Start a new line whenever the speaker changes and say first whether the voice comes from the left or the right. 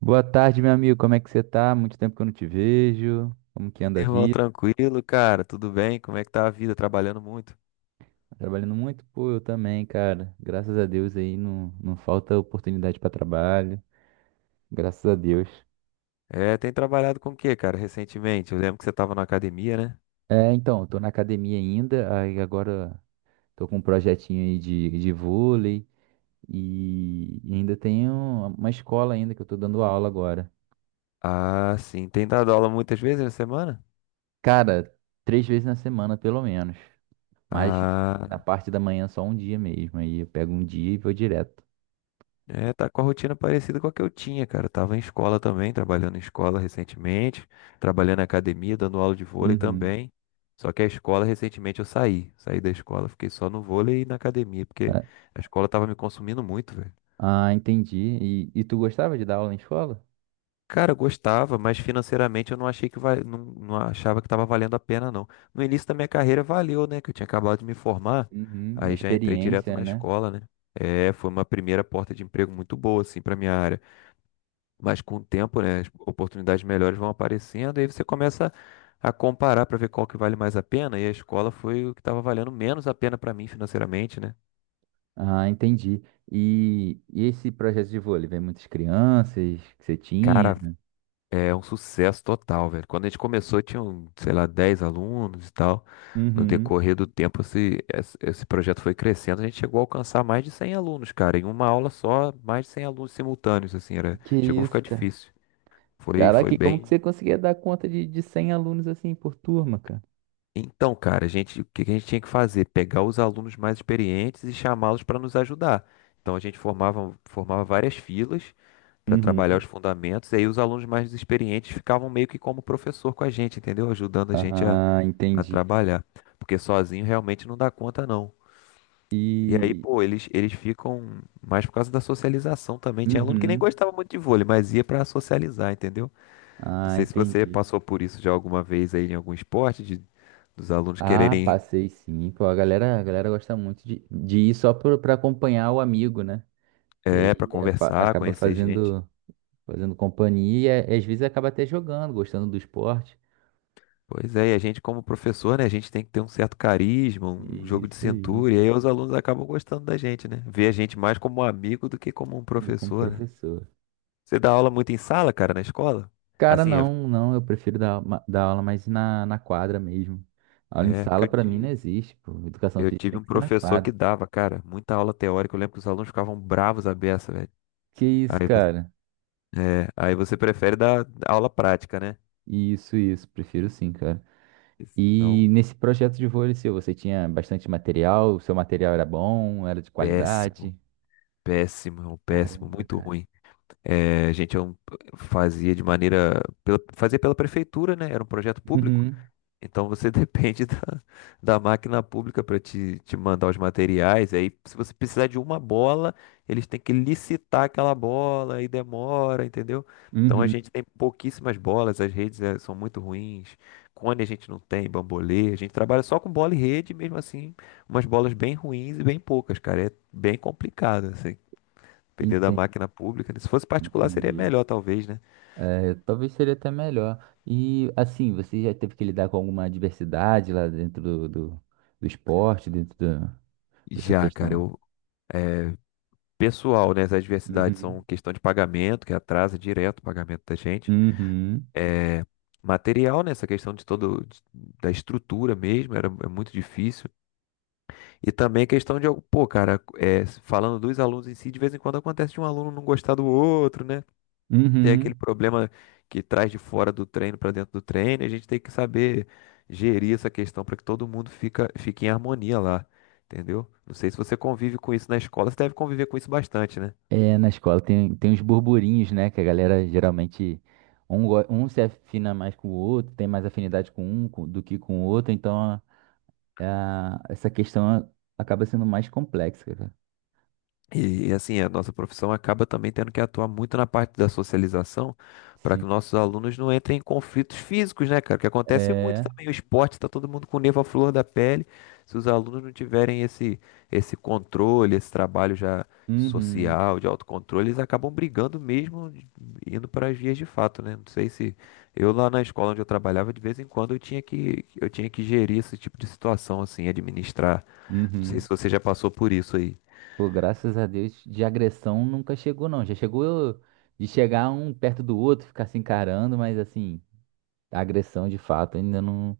right: Boa tarde, meu amigo. Como é que você tá? Muito tempo que eu não te vejo. Como que anda a
left: Irmão,
right: vida?
left: tranquilo, cara? Tudo bem? Como é que tá a vida? Trabalhando muito?
right: Trabalhando muito? Pô, eu também, cara. Graças a Deus aí não falta oportunidade para trabalho. Graças a Deus.
left: É, tem trabalhado com o quê, cara, recentemente? Eu lembro que você tava na academia, né?
right: É, então, eu tô na academia ainda. Aí agora tô com um projetinho aí de vôlei e ainda tenho uma escola ainda que eu tô dando aula agora.
left: Ah, sim. Tem dado aula muitas vezes na semana?
right: Cara, três vezes na semana, pelo menos. Mas na
left: Ah,
right: parte da manhã só um dia mesmo. Aí eu pego um dia e vou direto.
left: é, tá com a rotina parecida com a que eu tinha, cara. Eu tava em escola também, trabalhando em escola recentemente, trabalhando na academia, dando aula de vôlei
right: Uhum.
left: também. Só que a escola, recentemente, eu saí. Saí da escola, fiquei só no vôlei e na academia, porque a escola tava me consumindo muito, velho.
right: Ah, entendi. E tu gostava de dar aula em escola?
left: Cara, eu gostava, mas financeiramente eu não achei que vai, não, não achava que estava valendo a pena, não. No início da minha carreira valeu, né? Que eu tinha acabado de me formar,
right: Uhum, a
left: aí já entrei direto
right: experiência,
left: na
right: né?
left: escola, né? É, foi uma primeira porta de emprego muito boa, assim, para minha área. Mas com o tempo, né, as oportunidades melhores vão aparecendo, aí você começa a comparar para ver qual que vale mais a pena, e a escola foi o que estava valendo menos a pena para mim financeiramente, né?
right: Ah, entendi. E esse projeto de vôlei, vem muitas crianças que você tinha?
left: Cara, é um sucesso total, velho. Quando a gente começou, tinham, sei lá, 10 alunos e tal. No
right: Uhum.
left: decorrer do tempo, esse projeto foi crescendo. A gente chegou a alcançar mais de 100 alunos, cara. Em uma aula só, mais de 100 alunos simultâneos, assim, era,
right: Que
left: chegou a ficar
right: isso, cara.
left: difícil. Foi,
right: Caraca,
left: foi
right: e como que
left: bem.
right: você conseguia dar conta de 100 alunos assim por turma, cara?
left: Então, cara, a gente, o que que a gente tinha que fazer? Pegar os alunos mais experientes e chamá-los para nos ajudar. Então, a gente formava, formava várias filas para trabalhar os
right: Uhum.
left: fundamentos, e aí os alunos mais experientes ficavam meio que como professor com a gente, entendeu? Ajudando a gente a
right: Ah,
left: a
right: entendi.
left: trabalhar, porque sozinho realmente não dá conta não. E aí,
right: E.
left: pô, eles ficam mais por causa da socialização também. Tinha aluno que nem
right: Uhum.
left: gostava muito de vôlei, mas ia pra socializar, entendeu? Não
right: Ah,
left: sei se você
right: entendi.
left: passou por isso já alguma vez aí em algum esporte, de, dos alunos
right: Ah,
left: quererem,
right: passei sim. Pô, a galera gosta muito de ir só pra acompanhar o amigo, né? E
left: é, para
right: aí é,
left: conversar,
right: acaba
left: conhecer gente.
right: fazendo companhia e é, às vezes acaba até jogando, gostando do esporte.
left: Pois é, e a gente como professor, né, a gente tem que ter um certo carisma, um
right: E
left: jogo de
right: isso aí,
left: cintura, e aí os alunos acabam gostando da gente, né? Vê a gente mais como um amigo do que como um
right: eu como
left: professor, né?
right: professor.
left: Você dá aula muito em sala, cara, na escola?
right: Cara,
left: Assim, é,
right: não, eu prefiro dar, dar aula mais na, na quadra mesmo. Aula em
left: é, porque
right: sala
left: eu
right: pra mim não
left: tive,
right: existe, pô. Educação
left: eu
right: física
left: tive
right: tem
left: um
right: que ser na
left: professor que
right: quadra.
left: dava, cara, muita aula teórica. Eu lembro que os alunos ficavam bravos à beça, velho.
right: Que
left: Aí
right: isso,
left: você,
right: cara?
left: é, aí você prefere dar aula prática, né?
right: Isso, prefiro sim, cara. E
left: Não,
right: nesse projeto de vôlei seu, você tinha bastante material? O seu material era bom? Era de
left: péssimo,
right: qualidade?
left: péssimo, é um péssimo,
right: Caramba,
left: muito
right: cara.
left: ruim. É, a gente é um- fazia de maneira, pela, fazia pela prefeitura, né? Era um projeto público.
right: Uhum,
left: Então você depende da, da máquina pública para te, te mandar os materiais. Aí, se você precisar de uma bola, eles têm que licitar aquela bola e demora, entendeu? Então a
right: uhum.
left: gente tem pouquíssimas bolas, as redes são muito ruins. Cone a gente não tem, bambolê. A gente trabalha só com bola e rede, mesmo assim, umas bolas bem ruins e bem poucas, cara. É bem complicado, assim. Depender da
right: Entendi,
left: máquina pública, né? Se fosse particular, seria
right: entendi.
left: melhor, talvez, né?
right: É, talvez seria até melhor. E assim, você já teve que lidar com alguma adversidade lá dentro do esporte, dessa
left: Já, cara,
right: questão?
left: eu. Pessoal, né? As adversidades são
right: Uhum.
left: questão de pagamento, que atrasa direto o pagamento da gente.
right: Uhum.
left: É, material, né? Essa questão de todo de- da estrutura mesmo, era é muito difícil. E também a questão de, algo- pô, cara, é, falando dos alunos em si, de vez em quando acontece de um aluno não gostar do outro, né? Tem aquele
right: Uhum.
left: problema que traz de fora do treino para dentro do treino, e a gente tem que saber gerir essa questão para que todo mundo fica, fique em harmonia lá, entendeu? Não sei se você convive com isso na escola, você deve conviver com isso bastante, né?
right: É, na escola tem, tem uns burburinhos, né? Que a galera geralmente. Um se afina mais com o outro, tem mais afinidade com um do que com o outro, essa questão acaba sendo mais complexa, cara.
left: E, assim, a nossa profissão acaba também tendo que atuar muito na parte da socialização para que
right: Sim.
left: nossos alunos não entrem em conflitos físicos, né, cara? Que acontece muito
right: É.
left: também. O esporte tá todo mundo com o nervo à flor da pele. Se os alunos não tiverem esse, esse controle, esse trabalho já
right: Uhum.
left: social, de autocontrole, eles acabam brigando mesmo, indo para as vias de fato, né? Não sei se eu lá na escola onde eu trabalhava, de vez em quando eu tinha que gerir esse tipo de situação assim, administrar. Não sei se
right: Uhum.
left: você já passou por isso aí.
right: Pô, graças a Deus, de agressão nunca chegou, não. Já chegou de chegar um perto do outro, ficar se encarando, mas assim, agressão de fato ainda não,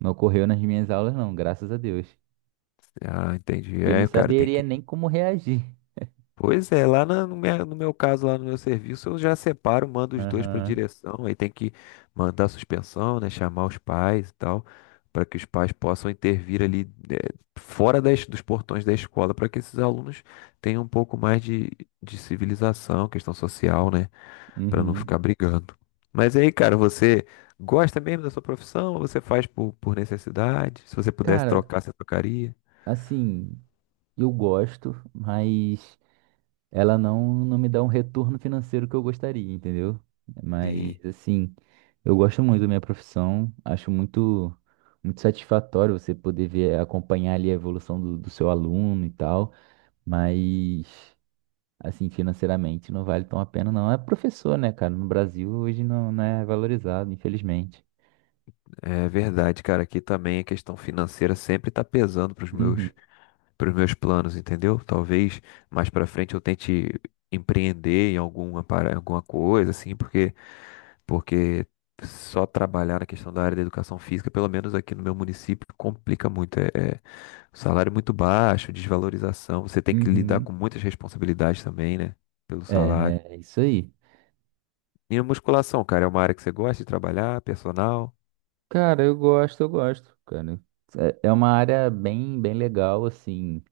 right: não ocorreu nas minhas aulas, não, graças a Deus.
left: Ah, entendi.
right: Que eu não
left: É, o cara tem
right: saberia
left: que.
right: nem como reagir.
left: Pois é, lá na- no meu, no meu caso, lá no meu serviço, eu já separo, mando os dois para
right: Aham.
left: direção, aí tem que mandar suspensão, né, chamar os pais e tal, para que os pais possam intervir ali, né, fora das, dos portões da escola, para que esses alunos tenham um pouco mais de civilização, questão social, né, para não
right: Uhum.
left: ficar brigando. Mas aí, cara, você gosta mesmo da sua profissão ou você faz por necessidade? Se você pudesse
right: Cara,
left: trocar, você trocaria?
right: assim, eu gosto, mas ela não me dá um retorno financeiro que eu gostaria, entendeu? Mas,
left: Sim.
right: assim, eu gosto muito da minha profissão, acho muito, muito satisfatório você poder ver, acompanhar ali a evolução do seu aluno e tal, mas, assim, financeiramente não vale tão a pena, não. É professor, né, cara? No Brasil hoje não é valorizado, infelizmente.
left: É verdade, cara. Aqui também a questão financeira sempre tá pesando para os
right: Uhum,
left: meus, pros meus planos, entendeu? Talvez mais para frente eu tente empreender em alguma, para- alguma coisa, assim, porque, porque só trabalhar na questão da área da educação física, pelo menos aqui no meu município, complica muito. É, é salário muito baixo, desvalorização. Você tem que lidar
right: uhum.
left: com muitas responsabilidades também, né? Pelo salário.
right: É, é isso aí.
left: E a musculação, cara, é uma área que você gosta de trabalhar, personal?
right: Cara, eu gosto, cara. É é uma área bem, bem legal, assim.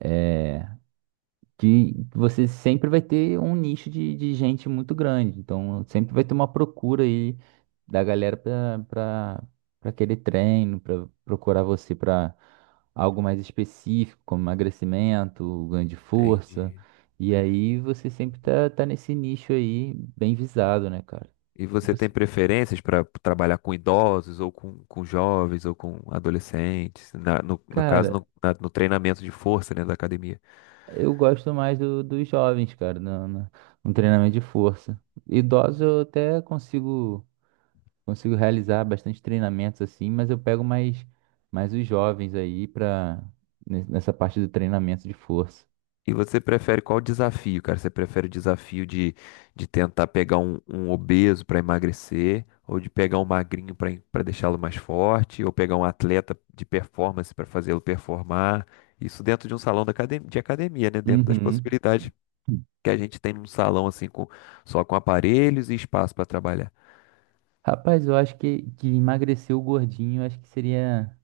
right: É, que você sempre vai ter um nicho de gente muito grande. Então, sempre vai ter uma procura aí da galera para aquele treino, para procurar você para algo mais específico, como emagrecimento, ganho de força.
left: Entendi.
right: E aí você sempre tá nesse nicho aí bem visado, né, cara?
left: E você tem
right: Você-
left: preferências para trabalhar com idosos, ou com jovens, ou com adolescentes, na- no, no caso,
right: Cara,
left: no, na- no treinamento de força, né, da academia.
right: eu gosto mais dos jovens, cara, no treinamento de força. Idosos eu até consigo realizar bastante treinamentos assim, mas eu pego mais os jovens aí para nessa parte do treinamento de força.
left: E você prefere qual desafio, cara? Você prefere o desafio de tentar pegar um, um obeso para emagrecer, ou de pegar um magrinho para deixá-lo mais forte, ou pegar um atleta de performance para fazê-lo performar? Isso dentro de um salão da academ- de academia, né? Dentro das
right: Uhum.
left: possibilidades que a gente tem num salão assim, com, só com aparelhos e espaço para trabalhar.
right: Rapaz, eu acho que emagrecer o gordinho, eu acho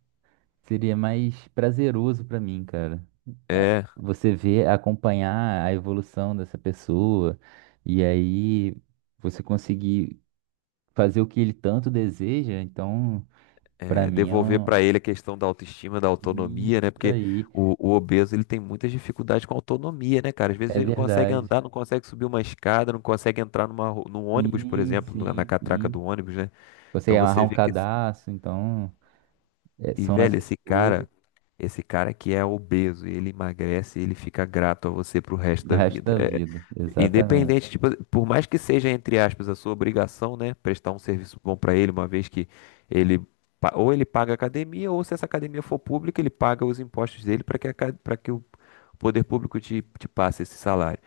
right: seria mais prazeroso pra mim, cara. É,
left: É,
right: você vê acompanhar a evolução dessa pessoa e aí você conseguir fazer o que ele tanto deseja, então, pra
left: é,
right: mim é
left: devolver
right: um...
left: para ele a questão da autoestima, da autonomia, né?
right: Isso
left: Porque
right: aí,
left: o obeso ele tem muitas dificuldades com autonomia, né, cara? Às vezes
right: é
left: ele não consegue
right: verdade.
left: andar, não consegue subir uma escada, não consegue entrar numa, ru- num ônibus, por
right: Sim,
left: exemplo, no- na
right: sim,
left: catraca do
right: sim.
left: ônibus, né? Então
right: Consegue amarrar
left: você
right: um
left: vê que
right: cadastro, então é,
left: e,
right: são
left: velho,
right: essas
left: esse
right: coisas
left: cara, esse cara que é obeso, ele emagrece e ele fica grato a você pro resto
right: no
left: da
right: resto
left: vida.
right: da
left: É,
right: vida, exatamente.
left: independente, tipo, por mais que seja, entre aspas, a sua obrigação, né? Prestar um serviço bom pra ele, uma vez que ele, pa- ou ele paga a academia, ou se essa academia for pública, ele paga os impostos dele para que, a ca- pra que o poder público te, te passe esse salário.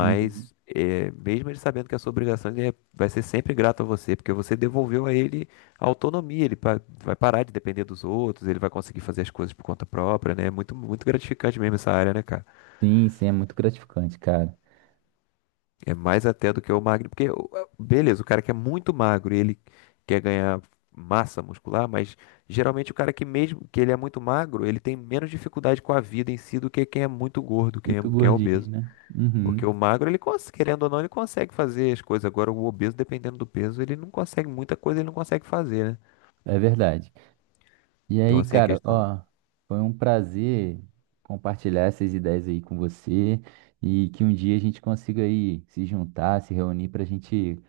right: Uhum.
left: é, mesmo ele sabendo que a sua obrigação, ele é- vai ser sempre grato a você, porque você devolveu a ele a autonomia, ele pa- vai parar de depender dos outros, ele vai conseguir fazer as coisas por conta própria, né? É muito, muito gratificante mesmo essa área, né, cara?
right: Sim, sim, é muito gratificante, cara.
left: É mais até do que o magro, porque, o- beleza, o cara que é muito magro e ele quer ganhar massa muscular, mas geralmente o cara que mesmo que ele é muito magro, ele tem menos dificuldade com a vida em si do que quem é muito gordo,
right: Muito
left: quem é
right: gordinho,
left: obeso.
right: né?
left: Porque
right: Uhum,
left: o magro, ele cons- querendo ou não, ele consegue fazer as coisas. Agora, o obeso, dependendo do peso, ele não consegue, muita coisa ele não consegue fazer, né?
right: é verdade. E
left: Então,
right: aí,
left: assim, a
right: cara,
left: questão.
right: ó, foi um prazer compartilhar essas ideias aí com você e que um dia a gente consiga aí se juntar, se reunir para a gente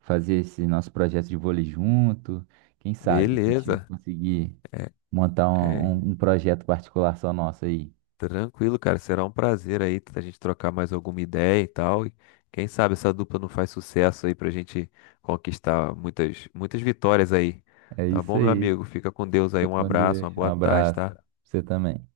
right: fazer esse nosso projeto de vôlei junto. Quem sabe a gente
left: Beleza.
right: conseguir
left: É,
right: montar um,
left: é.
right: um projeto com articulação nossa aí.
left: Tranquilo, cara. Será um prazer aí a gente trocar mais alguma ideia e tal. E quem sabe essa dupla não faz sucesso aí pra gente conquistar muitas, muitas vitórias aí.
right: É
left: Tá
right: isso
left: bom, meu
right: aí.
left: amigo? Fica com Deus aí.
right: Fica
left: Um
right: com
left: abraço, uma
right: Deus. Um
left: boa tarde,
right: abraço.
left: tá?
right: Você também.